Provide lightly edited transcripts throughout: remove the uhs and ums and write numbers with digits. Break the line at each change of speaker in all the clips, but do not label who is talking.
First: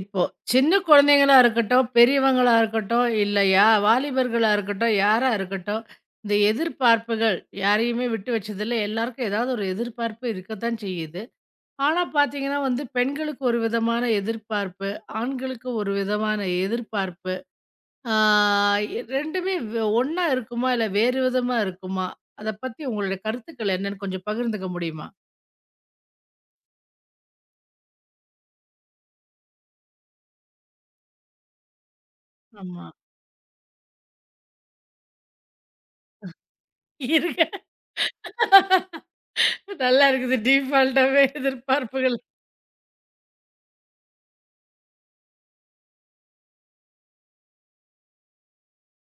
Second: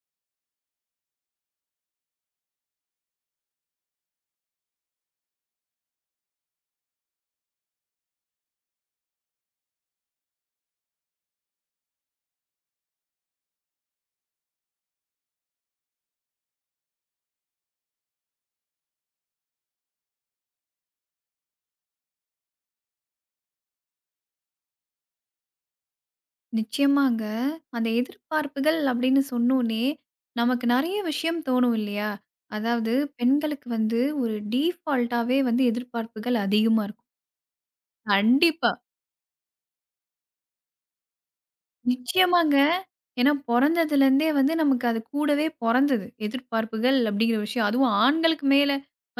இப்போ சின்ன குழந்தைங்களா இருக்கட்டும், பெரியவங்களா இருக்கட்டும், இல்ல யா வாலிபர்களா இருக்கட்டும், யாரா இருக்கட்டும், இந்த எதிர்பார்ப்புகள் யாரையுமே விட்டு வச்சதில்ல. எல்லாருக்கும் ஏதாவது ஒரு எதிர்பார்ப்பு இருக்கத்தான் செய்யுது. ஆனா பார்த்தீங்கன்னா வந்து, பெண்களுக்கு ஒரு விதமான எதிர்பார்ப்பு, ஆண்களுக்கு ஒரு விதமான எதிர்பார்ப்பு. ஆ 2மே ஒண்ணா இருக்குமா? இல்ல வேறு விதமா இருக்குமா? அத பத்தி உங்களுடைய கருத்துக்கள் என்னன்னு கொஞ்சம் பகிர்ந்துக்க முடியுமா?
நிச்சயமாங்க. அந்த எதிர்பார்ப்புகள் அப்படின்னு சொன்னோனே, நமக்கு நெறைய விஷயம் தோணும் இல்லையா?
ஆமா.
அதாவது பெண்களுக்கு வந்து ஒரு டீஃபால்ட்டாவே வந்து எதிர்பார்ப்புகள் அதிகமா இருக்கும்.
இருக்கு.
கண்டிப்பா.
நல்லா இருக்குது. டீஃபால்ட்டாவே எதிர்பார்ப்புகள்.
நிச்சயமாங்க. ஏன்னா பொறந்ததுலேருந்தே வந்து நமக்கு அது கூடவே பொறந்தது. எதிர்பார்ப்புகள் அப்படிங்கிற விஷயம். அதுவும் ஆண்களுக்கு மேல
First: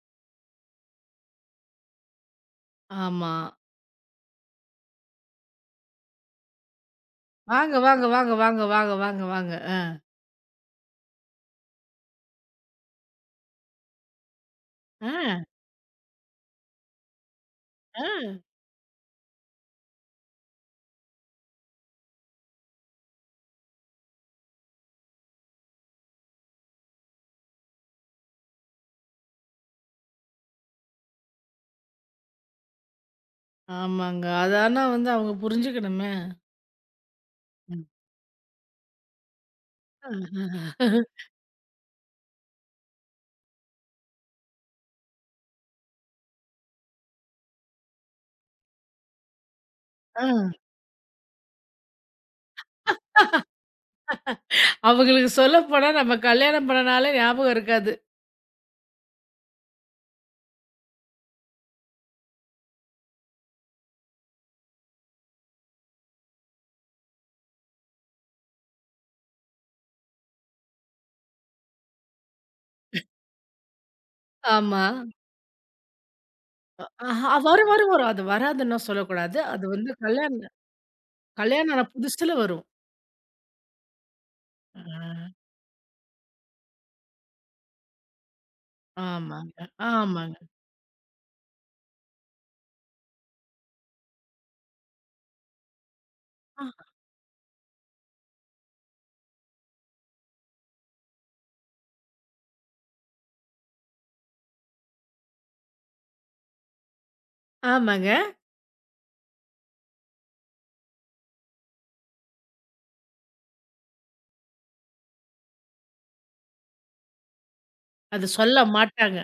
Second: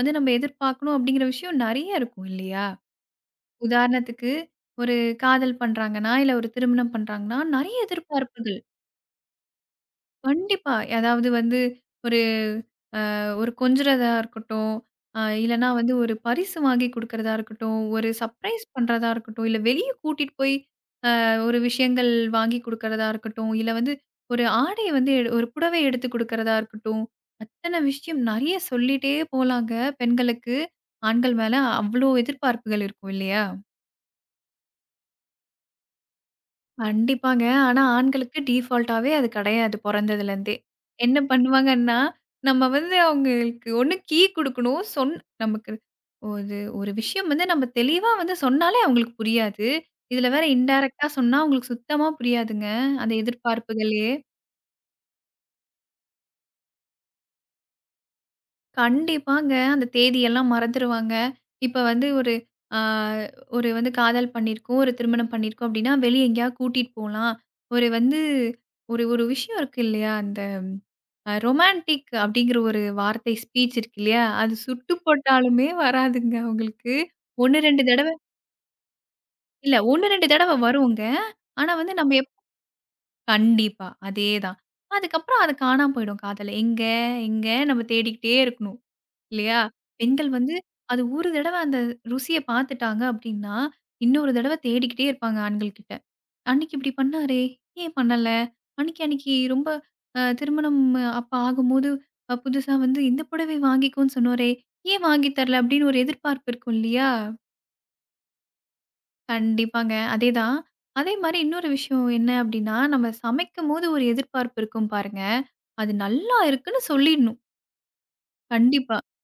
வந்து நம்ம எதிர்பார்க்கணும் அப்படிங்கிற விஷயம் நெறைய இருக்கும் இல்லையா?
ஆமா.
உதாரணத்துக்கு ஒரு காதல் பண்றாங்கன்னா, இல்ல ஒரு திருமணம் பண்றாங்கன்னா,
வாங்க,
நெறைய
வாங்க, வாங்க,
எதிர்பார்ப்புகள்.
வாங்க, வாங்க, வாங்க, வாங்க.
கண்டிப்பா. அதாவது வந்து ஒரு ஒரு கொஞ்சுறதா இருக்கட்டும்,
ஆ,
இல்லன்னா வந்து ஒரு பரிசு வாங்கி குடுக்குறதா இருக்கட்டும், ஒரு
ஆ.
சர்ப்ரைஸ் பண்றதா இருக்கட்டும், இல்ல வெளிய கூட்டிட்டு போய் ஒரு விஷயங்கள் வாங்கி குடுக்குறதா இருக்கட்டும், இல்ல வந்து ஒரு ஆடை வந்து ஒரு புடவை எடுத்து குடுக்குறதா இருக்கட்டும், அத்தன விஷயம் நெறைய சொல்லிட்டே போலாங்க பெண்களுக்கு. ஆண்கள் மேல அவ்ளோ எதிர்பார்ப்புகள் இருக்கும் இல்லையா?
ஆமாங்க. அது ஆனா வந்து அவங்க புரிஞ்சுக்கணுமே.
கண்டிப்பாங்க. ஆனா
ம்.
ஆண்களுக்கு டீஃபால்ட்டாவே அது கிடையாது பொறந்ததுலருந்தே.
ஆ.
என்ன பண்ணுவாங்கன்னா, நம்ம வந்து அவங்களுக்கு ஒண்ணு கீ குடுக்கணும். நமக்கு ஒரு ஒரு விஷயம் வந்து நம்ம தெளிவா வந்து சொன்னாலே அவங்களுக்கு புரியாது.
ஆ.
இதுல வேற இன்டைரக்ட்டா சொன்னா அவங்களுக்கு சுத்தமா புரியாதுங்க. அந்த எதிர்பார்ப்புகளே.
அவங்களுக்கு சொல்லப்போனா நம்ம கல்யாணம் பண்ண நாளே ஞாபகம் இருக்காது.
கண்டிப்பாங்க. அந்த தேதியெல்லாம் மறந்துருவாங்க. இப்ப வந்து ஒரு ஆ ஒரு வந்து காதல் பண்ணியிருக்கோம், ஒரு திருமணம் பண்ணியிருக்கோம் அப்டின்னா, வெளிய எங்கேயாவது கூட்டிட்டு போலாம். ஒரு வந்து ஒரு ஒரு விஷயம் இருக்கு இல்லையா? அந்த ரொமான்டிக் அப்டிங்கிற ஒரு வார்த்தை ஸ்பீச் இருக்கு இல்லையா? அது
ஆமா.
சுட்டு போட்டாலுமே வராதுங்க அவங்களுக்கு.
ஆஹா
1,
வரும்,
2
வரும், வரும்.
தடவ
அது வராதுன்னுலாம் சொல்லக்கூடாது. அது
இல்ல
வந்து
1, 2
கல்யாணம்
தடவ வருங்க. ஆனா
கல்யாணம் ஆன
வந்து நம்ம
புதுசுல வரும்.
கண்டிப்பா. அதேதான்.
ஆ.
அதுக்கப்புறம் அது காணாம போயிடும் காதல. எங்க எங்க நம்ம தேடிக்கிட்டே இருக்கணும்.
ஆமாங்க,
இல்லையா? பெண்கள்
ஆமாங்க.
வந்து அது ஒரு தடவ அந்த ருசிய பாத்துட்டாங்க அப்டின்னா, இன்னொரு தடவ தேடிக்கிட்டே இருப்பாங்க ஆண்கள் கிட்ட.
ஆ
"அன்னைக்கு இப்டி பண்ணாரே, ஏன் பண்ணல? அன்னைக்கு அன்னைக்கு ரொம்ப திருமணம் அப்ப ஆகும்போது புதுசா வந்து இந்த புடவை வாங்கிக்கோன்னு சொன்னாரே, ஏன் வாங்கி தரல?" அப்டின்னு ஒரு எதிர்பார்ப்பு இருக்கும் இல்லையா?
ஆமாங்க.
கண்டிப்பாங்க. அதேதான். அதே மாரி இன்னொரு விஷயம் என்ன அப்டின்னா, நம்ம சமைக்கும்போது ஒரு எதிர்பார்ப்பு இருக்கும் பாருங்க. அது நல்லா இருக்குன்னு சொல்லிடணும்.
அது சொல்ல
கண்டிப்பா.
மாட்டாங்க.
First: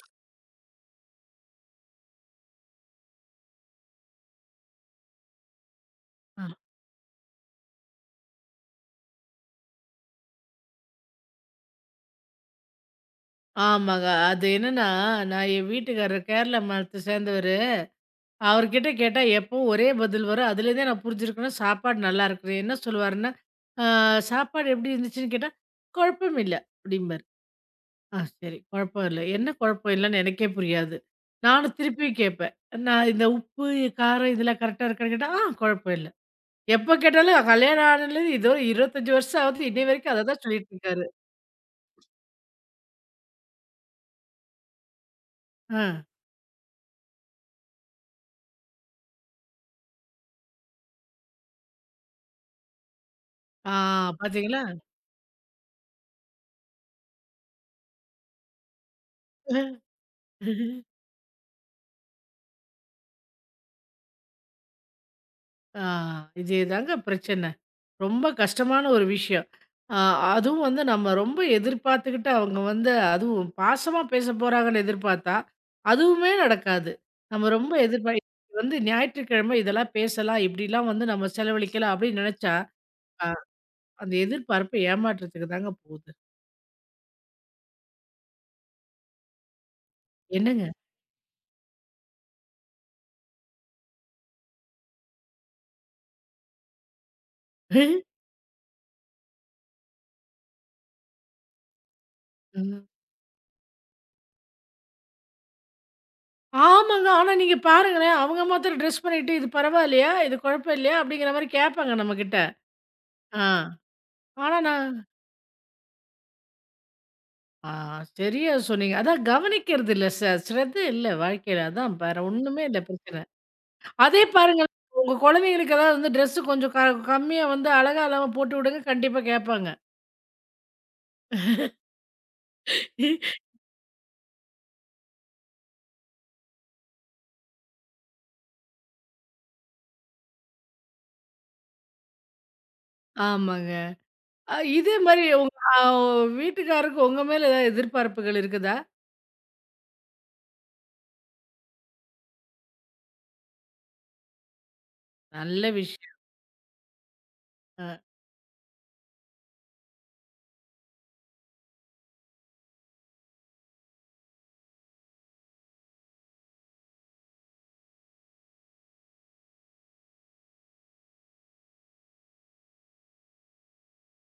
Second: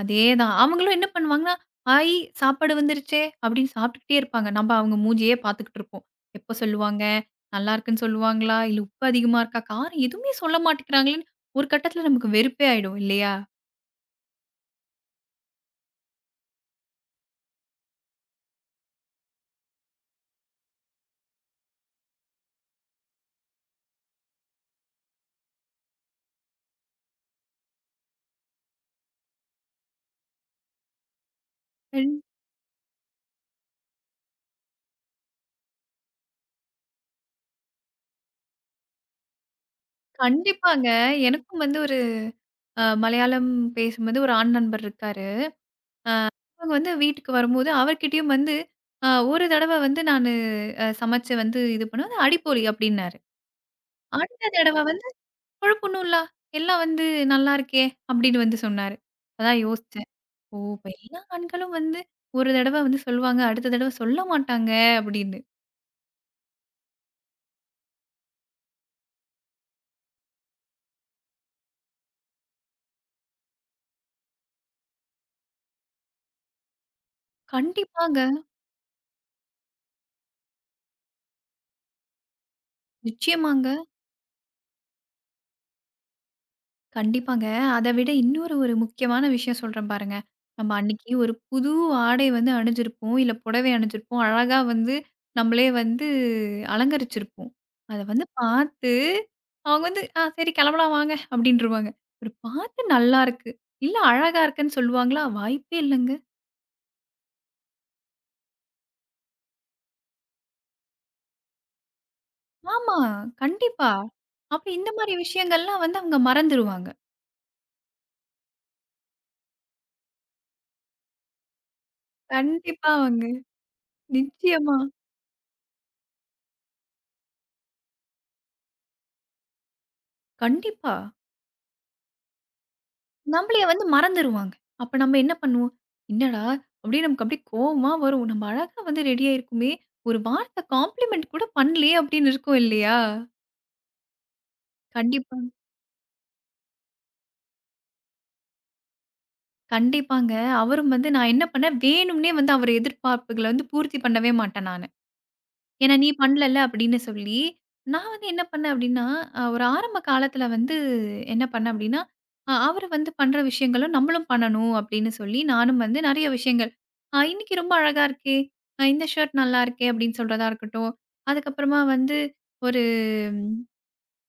அதேதான். அவங்களும் என்ன பண்ணுவாங்கன்னா, "ஹாய் சாப்பாடு வந்துருச்சே!" அப்படின்னு சாப்பிட்டுக்கிட்டே இருப்பாங்க. நம்ப அவங்க மூஞ்சியே பார்த்துக்கிட்டு இருப்போம்.
ஆ.
எப்ப சொல்லுவாங்க? நல்லா இருக்குன்னு சொல்லுவாங்களா? இல்ல உப்பு அதிகமா இருக்கா? காரம் எதுவுமே சொல்ல மாட்டேங்கிறாங்களேன்னு ஒரு கட்டத்தில நமக்கு வெறுப்பே ஆயிடும் இல்லையா?
ஆமாங்க. அது என்னன்னா, நான் என் வீட்டுக்காரர் கேரளா மாநிலத்த சேர்ந்தவர். அவர்கிட்ட கேட்டா எப்பவும் ஒரே பதில் வரும். அதுலேருந்தே நான் புரிஞ்சிருக்கணும் சாப்பாடு நல்லா இருக்குது. என்ன சொல்லுவாருன்னா, "ஆ சாப்பாடு எப்படி இருந்துச்சுன்னு?" கேட்டா, "குழப்பம் இல்ல" அப்படிம்பாரு. சரி, குழப்பம் இல்ல. என்ன குழப்பம் இல்லன்னு எனக்கே புரியாது. நானும் திருப்பி
கண்
கேட்பேன். நான் இந்த உப்பு, காரம் இதெல்லாம் கரெக்ட்டா இருக்கான்னு கேட்டா, குழப்பம் இல்ல." எப்ப கேட்டாலும் கல்யாணம் ஆனதுலேருந்து இதோ 25 வருஷம் ஆகுது. இன்னை வரைக்கும் அத தான் சொல்லிட்டு
கண்டிப்பாங்க.
இருக்காரு.
எனக்கும் வந்து ஒரு மலையாளம் பேசும்போது ஒரு ஆண் நண்பர் இருக்காரு.
ஆ,
அவங்க வந்து வீட்டுக்கு வரும்போது அவர்கிட்டயும் வந்து ஒரு தடவ வந்து நானு சமைச்சு வந்து இது பண்ணுவேன். அது அடிப்பொடி அப்படின்னாரு.
ஆ
அடுத்த
பாத்தீங்களா?
தடவ வந்து குழப்பம் இல்ல. எல்லாம் வந்து நல்லா இருக்கே! அப்படின்னு வந்து சொன்னாரு. அதான் யோசிச்சேன். ஓ! இப்ப எல்லா ஆண்களும் வந்து ஒரு தடவ வந்து சொல்லுவாங்க. அடுத்த தடவ சொல்ல மாட்டாங்க அப்படின்னு.
ஆ இதேதாங்க பிரச்சனை. ரொம்ப கஷ்டமான ஒரு விஷயம். அ அதுவும் வந்து நம்ம ரொம்ப எதிர்பார்த்துக்கிட்டு அவங்க வந்து அதுவும் பாசமா பேச போறாங்கன்னு எதிர்பார்த்தா, அதுவுமே நடக்காது. நம்ம ரொம்ப
கண்டிப்பாங்க.
வந்து ஞாயிற்றுக்கிழமை இதெல்லாம் பேசலாம், இப்படிலாம் வந்து நம்ம செலவழிக்கலாம் அப்படின்னு நெனச்சா, ஆ.
நிச்சயமாங்க.
அந்த எதிர்பார்ப்பு ஏமாற்றத்துக்கு தாங்க போகுது.
கண்டிப்பாங்க. அத விட இன்னொரு ஒரு முக்கியமான விஷயம் சொல்றேன் பாருங்க. நம்ம
என்னங்க?
அன்னைக்கு ஒரு புது ஆடை வந்து அணிஞ்சிருப்போம். இல்ல புடவை அணிஞ்சிருப்போம். அழகா வந்து நம்மளே வந்து அலங்கரிச்சிருப்போம். அத
ம்.
வந்து பார்த்து அவங்க வந்து, "ஆ சரி கிளம்பலாம் வாங்க" அப்படின்ருவாங்க. ஒரு பார்த்து நல்லாருக்கு. இல்ல அழகா இருக்குன்னு சொல்லுவாங்களா? வாய்ப்பே இல்லங்க.
ஆமாங்க. ஆனா நீங்க பாருங்களேன், அவங்க மாத்திரம் ட்ரெஸ் பண்ணிட்டு, "இது பரவாயில்லையா? இது குழப்பம் இல்லையா?" அப்படிங்கிற மாரி கேட்பாங்க நம்மகிட்ட.
ஆமா,
ஆ.
கண்டிப்பா.
ஆனா
அப்ப இந்த
நான்
மாரி விஷயங்கள்லாம் வந்து அவங்க மறந்துருவாங்க.
ஆ, சரியா சொன்னீங்க. அதான் கவனிக்கிறது இல்ல, ஸ்ரத்த இல்ல வாழ்க்கையில. அதான் வேற ஒண்ணுமே இல்ல
கண்டிப்பாங்க.
பிரச்சனை. அதே பாருங்க,
நிச்சயமா.
உங்க குழந்தைங்களுக்கு ஏதாவது வந்து ட்ரெஸ் கொஞ்சம் கம்மியா வந்து அழகா இல்லாம போட்டு விடுங்க, கண்டிப்பா கேட்பாங்க.
கண்டிப்பா. நம்மளைய வந்து மறந்துருவாங்க. அப்ப நம்ம என்ன பண்ணுவோம்? "என்னடா!" அப்படின்னு நமக்கு அப்படியே கோவமா வரும். நம்ம அழகா வந்து ரெடி ஆயிருக்குமே! ஒரு வார்த்தை காம்ப்ளிமெண்ட் கூட பண்ணலையே அப்படின்னு இருக்கும் இல்லையா?
ஆமாங்க. இதே மாரி
கண்டிப்பா.
உங்க வீட்டுக்காருக்கு உங்க மேல ஏதாவது எதிர்பார்ப்புகள் இருக்குதா?
கண்டிப்பாங்க. அவரும் வந்து நான் என்ன பண்ணேன், வேணும்னே வந்து அவர் எதிர்பார்ப்புகள வந்து பூர்த்தி பண்ணவே மாட்டேன் நானு.
நல்ல
ஏன்னா, "நீ
விஷயம்.
பண்ணலல்ல" அப்படின்னு சொல்லி.
அ
நான் வந்து என்ன பண்ணேன் அப்படின்னா, ஒரு ஆரம்ப காலத்தில வந்து என்ன பண்ணேன் அப்படின்னா, அவரு வந்து பண்ற விஷயங்கள நம்மளும் பண்ணணும் அப்படின்னு சொல்லி, நானும் வந்து நெறைய விஷயங்கள், இன்னைக்கு ரொம்ப அழகா இருக்கே! இந்த ஷர்ட் நல்லா இருக்கே!" அப்படின்னு சொல்றதா இருக்கட்டும். அதுக்கப்புறமா வந்து ஒரு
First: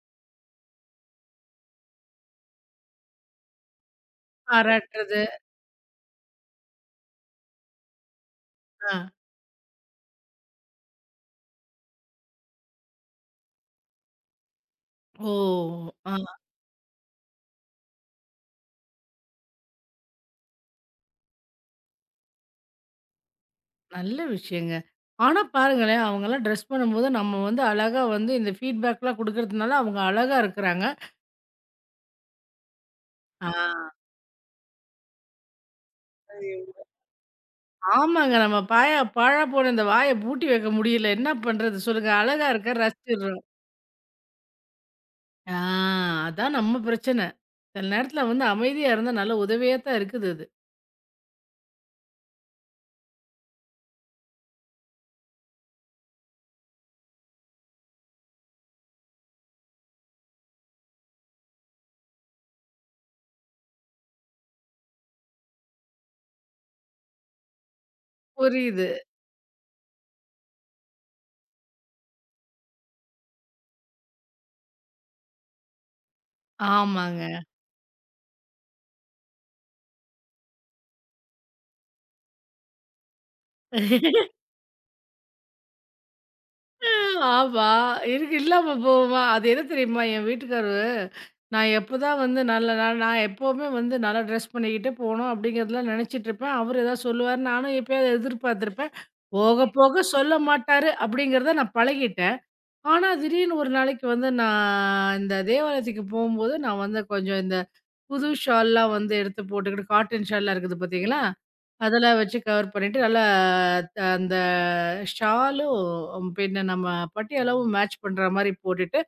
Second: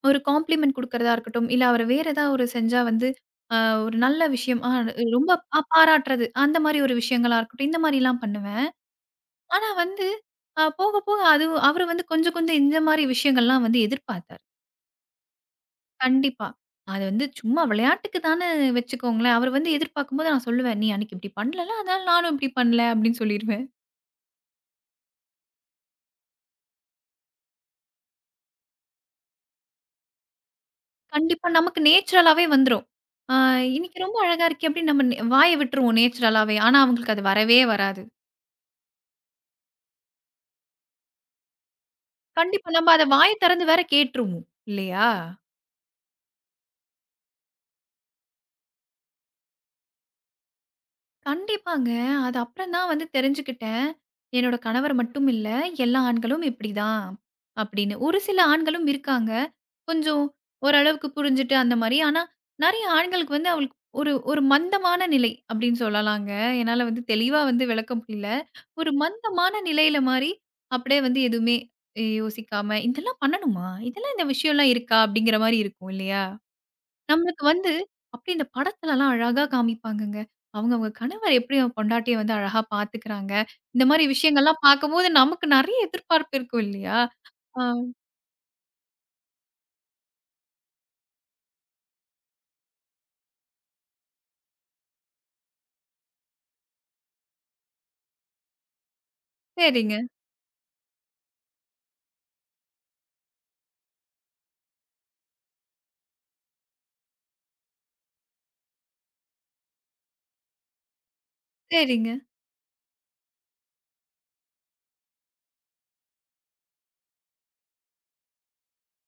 ஒரு காம்ப்ளிமெண்ட் குடுக்கறதா இருக்கட்டும். இல்ல அவரு வேற ஏதாவது ஒரு செஞ்சா வந்து, அ ஒரு நல்ல விஷயம்,
பாராட்டுறது.
ரொம்ப பாராட்டுறது. அந்த மாரி ஒரு விஷயங்களா இருக்கட்டும். இந்த மாரிலாம் பண்ணுவேன்.
ஆ.
ஆனா வந்து போக, போக அது அவரு வந்து கொஞ்சம், கொஞ்சம் இந்த மாரி விஷயங்கள்லாம் வந்து எதிர்பார்த்தாரு.
ஓ! ஆ
கண்டிப்பா. அது வந்து சும்மா விளையாட்டுக்கு தான்னு வச்சுக்கோங்களேன். அவரு வந்து எதிர்பார்க்கும்போது நான் சொல்லுவேன், "நீ அன்னைக்கு இப்படி பண்ணலல்ல, அதனால நானும் இப்படி பண்ணல" அப்படின்னு சொல்லிருவேன்.
நல்ல விஷயங்க. ஆனா பாருங்களேன், அவங்கலாம் ட்ரெஸ் பண்ணும்போது நம்ம வந்து அழகா வந்து இந்த ஃபீட்பேக்லாம் குடுக்கறதுனால அவங்க அழகா இருக்குறாங்க.
கண்டிப்பா நமக்கு நேச்சுரலாவே வந்துரும். "ஆ
ஆ.
இன்னைக்கு ரொம்ப அழகா இருக்கே" அப்படின்னு நம்ம வாய விட்டுருவோம் நேச்சுரலாவே. ஆனா அவங்களுக்கு அது வரவே வராது.
ஆமாங்க. நம்ம பாயா பாழா போன இந்த வாய பூட்டி வைக்க முடியல. என்ன பண்றது சொல்லுங்க? அழகா
கண்டிப்பா
இருக்க
நம்ம அத வாய
ரசிச்சிடுறோம்.
திறந்து வேற கேட்டுருவோம். இல்லையா?
ஆ அதான் நம்ம பிரச்சனை. சில நேரத்துல வந்து அமைதியா இருந்தா நல்ல உதவியா தான் இருக்குது அது.
கண்டிப்பாங்க. அது அப்புறம் தான் வந்து தெரிஞ்சுக்கிட்டேன். என்னோட கணவர் மட்டும் இல்ல, எல்லா ஆண்களும் இப்படிதான் அப்படின்னு. ஒரு சில ஆண்களும் இருக்காங்க. கொஞ்சம் ஓரளவுக்கு புரிஞ்சுட்டு அந்த மாரி. ஆனா, நெறைய ஆண்களுக்கு வந்து அவளுக்கு ஒரு ஒரு மந்தமான நிலை அப்படின்னு சொல்லலாங்க. என்னால வந்து தெளிவா வந்து விளக்க முடியல.
புரியுது.
ஒரு மந்தமான நிலையில மாரி அப்படியே வந்து எதுவுமே யோசிக்காம, "இதெல்லாம் பண்ணணுமா? இதெல்லாம் இந்த விஷயம்லாம் இருக்கா?" அப்படிங்கிற மாரி இருக்கும் இல்லையா?
ஆமாங்க.
நம்மளுக்கு வந்து அப்படி இந்த படத்துலலாம் அழகா காமிப்பாங்கங்க. அவங்கவங்க கணவர் எப்படி அவங்க பொண்டாட்டிய வந்து அழகா பார்த்துக்கிறாங்க. இந்த மாரி விஷயங்கள்லாம் பார்க்கும்போது நமக்கு நெறைய எதிர்பார்ப்பு இருக்கும் இல்லையா? ஆ
ஆமா. இருக்கு இல்லாம போகுமா? அது என்ன தெரியுமா? என் வீட்டுக்காரு, நான் எப்பதான் வந்து நல்ல நான் நான் எப்பவுமே வந்து நல்லா ட்ரெஸ் பண்ணிக்கிட்டு போணும் அப்படிங்கிறதெல்லாம் நெனச்சிட்டுருப்பேன். அவரு ஏதாவது சொல்லுவாரு. நானும் எப்பயாவது எதிர்பார்த்துருப்பேன். போக
சரிங்க,
போக சொல்ல மாட்டாரு அப்படிங்கிறத நான் பழகிட்டேன். ஆனா, திடீர்னு ஒரு நாளைக்கு வந்து நான் இந்த தேவாலயத்துக்கு போம்போது, நான் வந்து கொஞ்சம் இந்த புது ஷால்லாம் வந்து எடுத்து போட்டுக்கிட்டு, காட்டன் ஷால்லாம் இருக்குது பார்த்தீங்களா?
சரிங்க,
அதெல்லாம் வச்சு கவர் பண்ணிட்டு, நல்லா அந்த ஷாலும் பின்ன நம்ம பட்டியாலாவும் மேட்ச் பண்ற மாரி போட்டுட்டு,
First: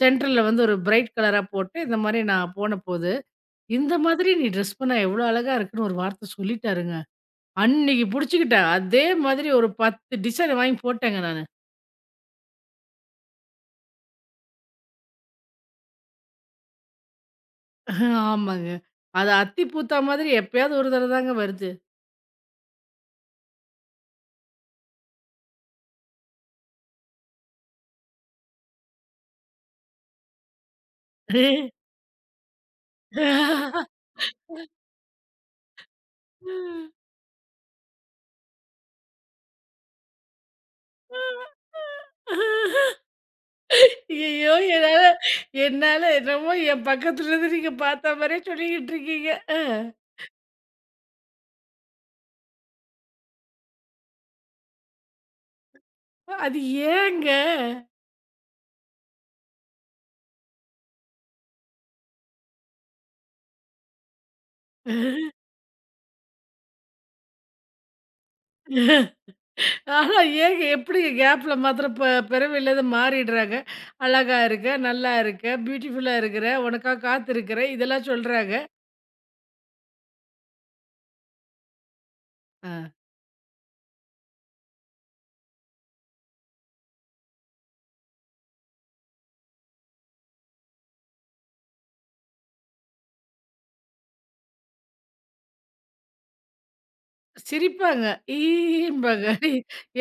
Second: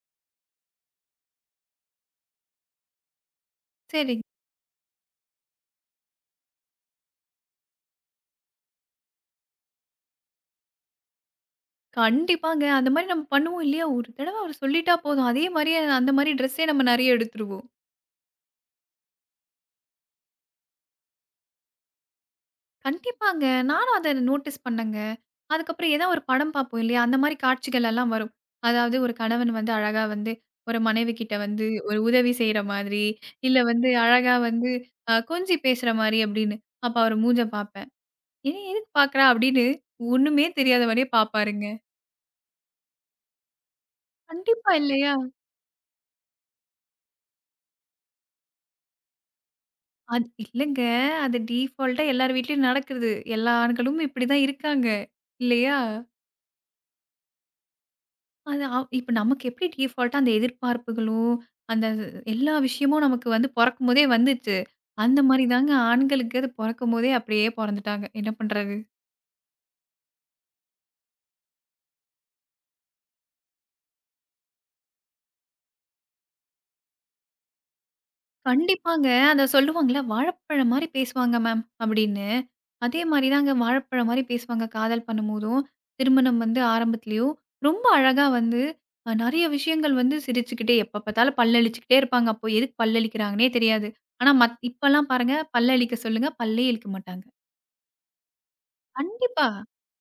சென்டர்ல வந்து ஒரு பிரைட் கலரா போட்டு, இந்த மாரி நான் போனபோது, "இந்த
சரிங்க.
மாதிரி நீ ட்ரெஸ் பண்ணா எவ்ளோ அழகா இருக்குன்னு" ஒரு வார்த்த சொல்லிட்டாருங்க. அன்னைக்கு புடிச்சுக்கிட்டேன். அதே மாதிரி ஒரு 10 டிசைன் வாங்கி போட்டேங்க நானு.
கண்டிப்பாங்க. அந்த மாரி நம்ம பண்ணுவோம் இல்லையா? ஒரு தடவ அவரு சொல்லிட்டா போதும். அதே மாரியே அந்த மாரி ட்ரெஸ்ஸே நம்ம நெறைய எடுத்துருவோம்.
ஆமாங்க. அது அத்தி பூத்தா மாதிரி எப்பயாவது ஒரு தடவ தாங்க வருது.
கண்டிப்பாங்க. நானும் அத நோட்டீஸ் பண்ணேங்க. அதுக்கப்புறம் ஏதாவது ஒரு படம் பார்ப்போம் இல்லையா? அந்த மாரி காட்சிகள் எல்லாம் வரும். அதாவது ஒரு கணவன் வந்து அழகா வந்து ஒரு மனைவி கிட்ட வந்து ஒரு உதவி செய்ற மாதிரி, இல்ல வந்து அழகா வந்து கொஞ்சி பேசுற மாரி அப்படின்னு. அப்ப அவர் மூஞ்ச பார்ப்பேன். "ஏன் எதுக்கு பார்க்குறா?" அப்படின்னு ஒண்ணுமே தெரியாத மாரியே பார்ப்பாருங்க.
ஐயய்யோ!
கண்டிப்பா
என்னால
இல்லையா?
என்னால என்னமோ என் பக்கத்துல இருந்து நீங்க பாத்த மாரியே சொல்லிக்கிட்டு இருக்கீங்க. அ
அது இல்லங்க. அது டீஃபால்ட்டா எல்லார் வீட்லயும் நடக்குது. எல்லா ஆண்களும் இப்படிதான் இருக்காங்க. இல்லையா?
அது ஏங்க?
அது இப்ப நமக்கு எப்படி டிஃபால்ட்டா அந்த எதிர்பார்ப்புகளும், அந்த எல்லா விஷயமும் நமக்கு வந்து பொறக்கும்போதே வந்துச்சு. அந்த மாரி தாங்க ஆண்களுக்கு அது பொறக்கும்போதே அப்படியே பொறந்துட்டாங்க. என்ன பண்றது?
ஆனா ஏங்க எப்படிங்க கேப்ல மாத்திரம் பிறவியிலேருந்து மாறிடுறாங்க. அழகா இருக்க, நல்லா இருக்க, பியூட்டிஃபுல்லா இருக்கிற, உனக்காக காத்திருக்கிறேன் இதெல்லாம் சொல்றாங்க.
கண்டிப்பாங்க. அத சொல்லுவாங்கல்ல, "வாழைப்பழம் மாரி பேசுவாங்க மேம்" அப்படின்னு. அதே மாரி தாங்க வாழைப்பழம் மாரி பேசுவாங்க காதல் பண்ணும்போதும், திருமணம் வந்து ஆரம்பத்திலயும். ரொம்ப அழகா வந்து நெறைய விஷயங்கள் வந்து சிரிச்சுக்கிட்டே எப்ப பார்த்தாலும் பல்லழிச்சுக்கிட்டே இருப்பாங்க. அப்போ எதுக்கு பல்லழிக்கிறாங்கன்னே தெரியாது. ஆனா இப்பலாம் பாருங்க பல்லழிக்க சொல்லுங்க, பல்லே இளிக்க மாட்டாங்க.
சிரிப்பாங்க. ஈம்பாங்க.
கண்டிப்பா.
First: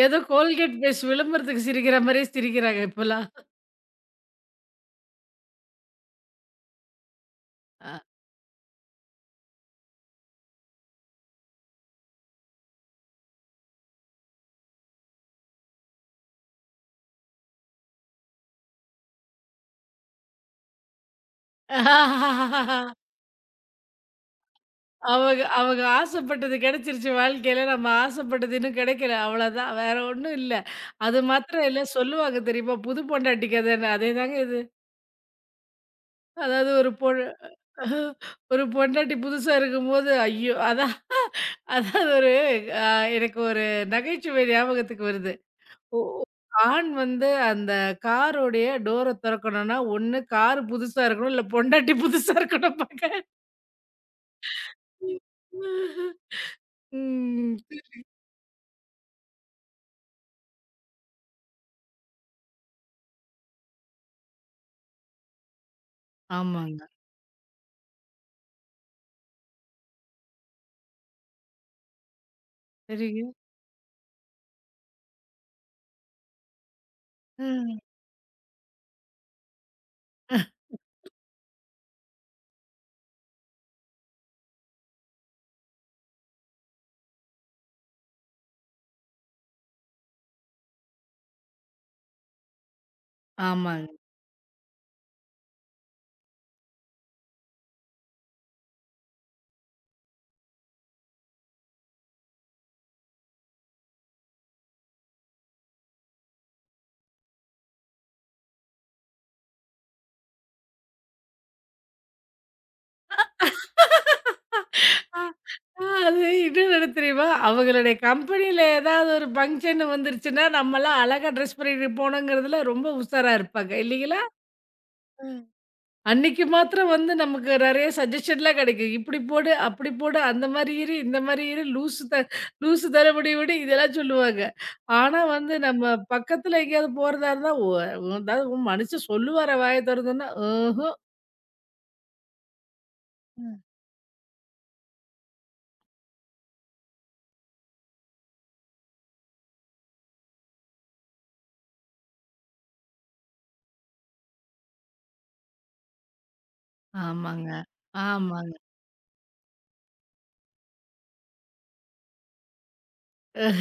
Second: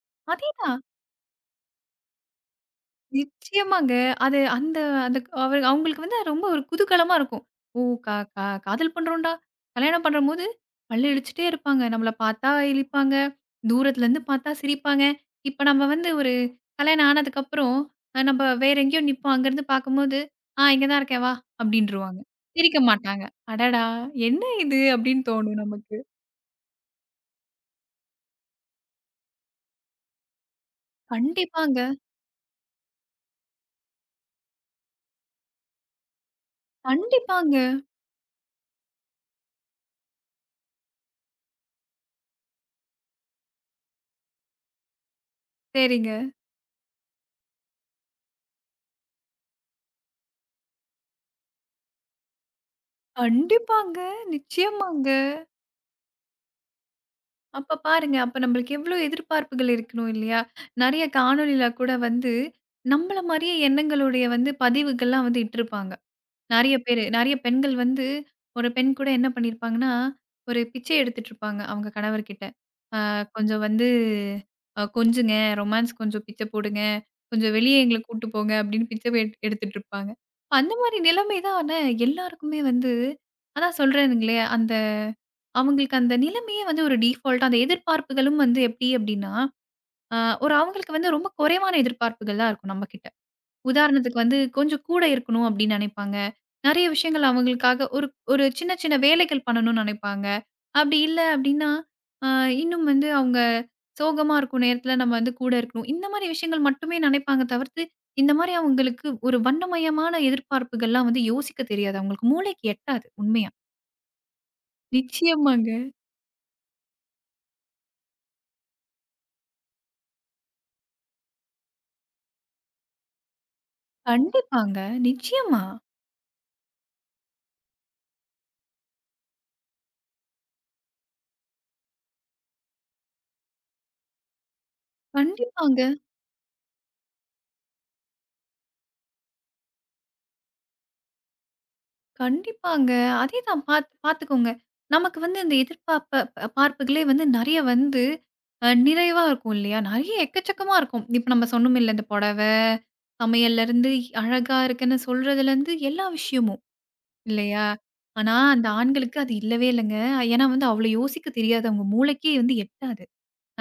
ஏதோ கோல்கேட்
அதேதான்.
பேஸ்ட் விளம்பரத்துக்கு சிரிக்கிற மாரியே சிரிக்கிறாங்க இப்பலாம்.
நிச்சயமாங்க. அது அந்த அந்த அவரு அவங்களுக்கு வந்து ரொம்ப ஒரு குதூகலமா இருக்கும். ஓ!
அ
கா கா காதல் பண்றோம்டா. கல்யாணம் பண்ணும்போது பல்ல இளிச்சுட்டே இருப்பாங்க. நம்மள பார்த்தா இளிப்பாங்க. தூரத்துலருந்து பார்த்தா சிரிப்பாங்க. இப்ப நம்ம வந்து ஒரு கல்யாணம் ஆனதுக்கப்புறம், நம்ப வேற எங்கேயோ நிப்போம். அங்கருந்து பார்க்கும்போது, "ஆ இங்க தான் இருக்கேன் வா" அப்படின்ருவாங்க. சிரிக்க மாட்டாங்க. அடடா! என்ன இது அப்படின்னு
அவங்க
தோணும்
அவங்க
நமக்கு.
ஆசைப்பட்டது கிடைச்சிருச்சு வாழ்க்கையில. நம்ம ஆசைப்பட்டது இன்னும் கிடைக்கல. அவ்வளோதான். வேற ஒண்ணும் இல்ல. அது மாத்திரம்
கண்டிப்பாங்க,
இல்ல சொல்லுவாங்க தெரியுமா? புது பொண்டாட்டி கதைன்னு. அதேதாங்க இது. அதாவது
கண்டிப்பாங்க.
ஒரு பொண்டாட்டி புதுசா இருக்கும்போது, ஐயோ! அதான் அதாவது ஒரு அ எனக்கு ஒரு நகைச்சுவை ஞாபகத்துக்கு வருது.
சரிங்க.
ஆண் வந்து அந்த காருடைய டோர தொறக்கணும்னா, ஒண்ணு கார் புதுசா இருக்கணும், இல்ல பொண்டாட்டி புதுசா இருக்கணும் பாக்க.
கண்டிப்பாங்க. நிச்சயமாங்க.
ம்.
அப்ப பாருங்க. அப்ப நம்மளுக்கு எவ்ளோ எதிர்பார்ப்புகள் இருக்கணும் இல்லையா? நெறைய காணொளில கூட வந்து, நம்மள மாரியே எண்ணங்களுடைய வந்து பதிவுகள்லாம் வந்து இட்டிருப்பாங்க. நெறைய
ஆமாங்க.
பேரு. நெறைய பெண்கள் வந்து, ஒரு பெண் கூட என்ன பண்ணியிருப்பாங்கன்னா, ஒரு பிச்சை எடுத்துட்டுருப்பாங்க அவங்க கணவர்கிட்ட.
சரிங்க.
கொஞ்சம் வந்து கொஞ்சுங்க, ரொமான்ஸ் கொஞ்சம் பிச்சை போடுங்க, கொஞ்சம் வெளியே
ம்.
எங்கள கூட்டு போங்க அப்படின்னு பிச்சை எடுத்துட்டுருப்பாங்க. அந்த மாரி நிலைமை தான் ஆனா எல்லாருக்குமே வந்து அதான் சொல்றேனுங்களே, அந்த அவங்களுக்கு அந்த நிலைமையே வந்து ஒரு டீஃபால்ட்டா அந்த எதிர்பார்ப்புகளும் வந்து எப்படி அப்படின்னா, அ ஒரு அவங்களுக்கு வந்து ரொம்ப குறைவான எதிர்பார்ப்புகள் தான் இருக்கும் நம்மகிட்ட.
ஆமாங்க.
உதாரணத்துக்கு வந்து கொஞ்சம் கூட இருக்கணும் அப்படின்னு நினைப்பாங்க. நெறைய விஷயங்கள் அவங்களுக்காக ஒரு ஒரு சின்ன சின்ன வேலைகள் பண்ணணும்னு நினைப்பாங்க. அப்படி இல்ல அப்படின்னா, அ இன்னும் வந்து அவங்க சோகமா இருக்கும் நேரத்துல நம்ம வந்து கூட இருக்கணும். இந்த மாரி விஷயங்கள் மட்டுமே நினைப்பாங்க தவிர்த்து, இந்த மாரி அவங்களுக்கு ஒரு வண்ணமயமான எதிர்பார்ப்புகள்லாம் வந்து யோசிக்க தெரியாது. அவங்களுக்கு மூளைக்கு எட்டாது உண்மையா.
ஆ.
நிச்சயமாங்க.
அது இன்னும் என்ன தெரியுமா? அவங்களுடைய கம்பெனியில ஏதாவது ஒரு ஃபங்ஷன் வந்துருச்சுன்னா, நம்மலாம் அழகா ட்ரெஸ் பண்ணிட்டு போணுங்கிறதுல ரொம்ப உஷாரா இருப்பாங்க. இல்லைங்களா?
கண்டிப்பாங்க. நிச்சயமா.
அன்னைக்கு மாத்திரம் வந்து நமக்கு நிறைய சஜஷன்லாம் கிடைக்கும். இப்படி போடு, அப்படி போடு, அந்த மாரி இரு, இந்த மாரி இரு, லூசு தனபடி விடு இதெல்லாம் சொல்லுவாங்க. ஆனா வந்து
கண்டிப்பாங்க,
நம்ம பக்கத்துல எங்கேயாவது போறதா இருந்தா, அதாவது மனுஷன் சொல்லுவாரா வாய தொறந்தன்னா, ம்ஹ்ம்.
கண்டிப்பாங்க.
ம்.
அதேதான் பாத்துக்கோங்க. நமக்கு வந்து இந்த எதிர்பார்ப்ப ப பார்ப்புகளே வந்து நெறைய வந்து நிறைவா இருக்கும் இல்லையா? நெறைய எக்கச்சக்கமா இருக்கும். இப்ப நம்ம சொன்னோம் இல்ல இந்த புடவ, சமையல்லருந்து அழகா இருக்குன்னு சொல்றதுலருந்து எல்லா விஷயமும்
ஆமாங்க,
இல்லையா? ஆனா,
ஆமாங்க.
அந்த ஆண்களுக்கு அது இல்லவே இல்லங்க. ஏன்னா வந்து அவ்வளோ யோசிக்க தெரியாது. அவங்க மூளைக்கே வந்து எட்டாது.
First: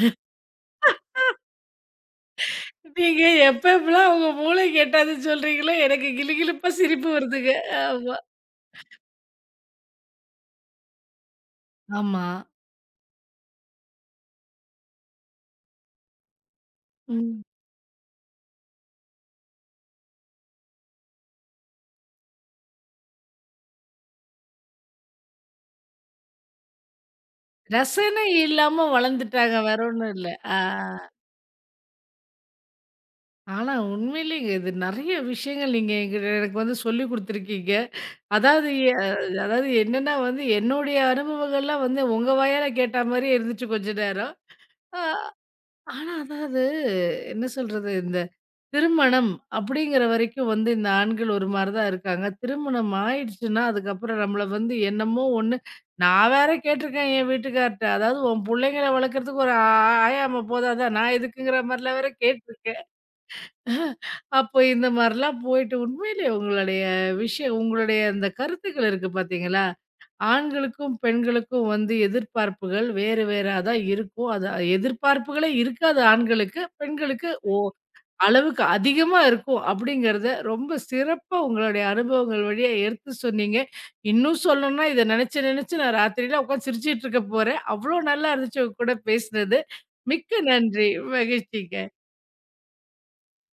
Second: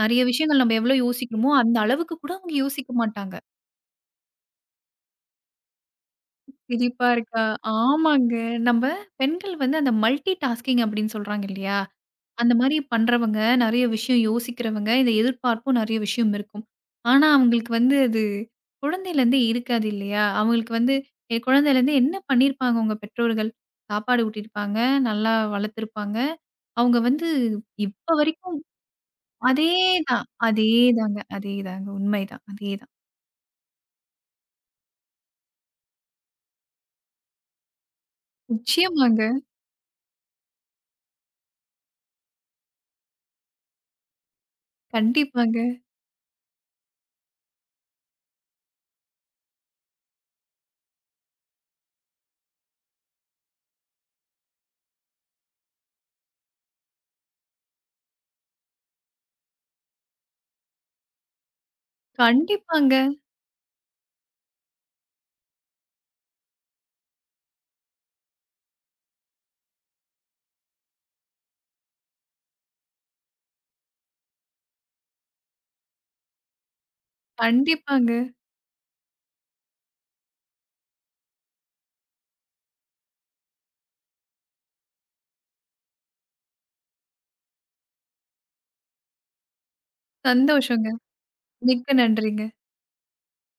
நெறைய விஷயங்கள் நம்ம எவ்வளோ யோசிக்கிறோமோ, அந்த அளவுக்கு கூட அவங்க யோசிக்க
நீங்க
மாட்டாங்க.
எப்ப எப்பலாம் உங்க மூளைக்கு எட்டாதுன்னு சொல்றீங்களோ, எனக்கு கிலுகிலுப்பா
சிரிப்பா
சிரிப்பு
இருக்கா?
வருதுங்க. ஆமா.
ஆமாங்க. நம்ம பெண்கள் வந்து அந்த மல்டி டாஸ்கிங் அப்படின்னு சொல்றாங்க இல்லையா?
ஆமா.
அந்த மாரி பண்றவங்க, நெறைய விஷயம் யோசிக்கிறவங்க, இந்த எதிர்பார்ப்பும் நெறைய விஷயம் இருக்கும். ஆனா,
ம்.
அவங்களுக்கு வந்து அது குழந்தையிலேருந்தே இருக்காது இல்லையா? அவங்களுக்கு வந்து குழந்தையிலேருந்தே என்ன பண்ணியிருப்பாங்க உங்க பெற்றோர்கள்? சாப்பாடு ஊட்டியிருப்பாங்க, நல்லா வளர்த்துருப்பாங்க. அவங்க வந்து இப்ப
ரசனை
வரைக்கும்
இல்லாம வளர்ந்துட்டாங்க. வேற ஒண்ணும்
அதேதான்,
இல்ல. ஆ.
அதேதாங்க, அதேதாங்க. உண்மைதான். அதேதான்.
ஆனா உண்மையிலேங்க இது நெறைய விஷயங்கள் நீங்க என்கிட்ட எனக்கு வந்து சொல்லிக் குடுத்துருக்கீங்க. அதாவது எ
நிச்சயமாங்க.
அதாவது என்னன்னா வந்து என்னுடைய அனுபவங்கள்லாம் வந்து உங்க வாயால கேட்ட மாரியே இருந்துச்சு கொஞ்ச நேரம். ஆ
கண்டிப்பாங்க.
ஆனா அதாவது என்ன சொல்றது? இந்த திருமணம் அப்படிங்கிற வரைக்கும் வந்து இந்த ஆண்கள் ஒரு மாரி தான் இருக்காங்க. திருமணம் ஆயிடுச்சுன்னா, அதுக்கப்புறம் நம்மள வந்து என்னமோ ஒண்ணு, நான் வேற கேட்டுருக்கேன் என் வீட்டுக்கார்ட்ட. அதாவது உன் புள்ளைங்கள வளர்க்கறதுக்கு ஒரு ஆ ஆயாம்மா போதாதா? நான் எதுக்குங்கிற மாரிலாம் வேற கேட்டுருக்கேன்.
கண்டிப்பாங்க,
அப்போ இந்த மாரிலாம் போயிட்டு உண்மையிலே உங்களுடைய விஷயம் உங்களுடைய அந்த கருத்துக்கள் இருக்கு பார்த்தீங்களா? ஆண்களுக்கும், பெண்களுக்கும் வந்து எதிர்பார்ப்புகள் வேறு வேறா தான் இருக்கும். அது எதிர்பார்ப்புகளே இருக்காது ஆண்களுக்கு. பெண்களுக்கு ஓ
கண்டிப்பாங்க.
அளவுக்கு அதிகமா இருக்கும் அப்படிங்கிறத ரொம்ப சிறப்பா உங்களுடைய அனுபவங்கள் வழியா எடுத்து சொன்னீங்க. இன்னும் சொல்லணும்னா இத நெனச்சு நெனச்சு நான் ராத்திரிலாம் உட்காந்து சிரிச்சுட்டு இருக்க போறேன். அவ்வளோ நல்லா இருந்துச்சு உங்க கூட பேசினது. மிக்க நன்றி.
சந்தோஷங்க. மிக்க
மகிழ்ச்சி.
நன்றிங்க.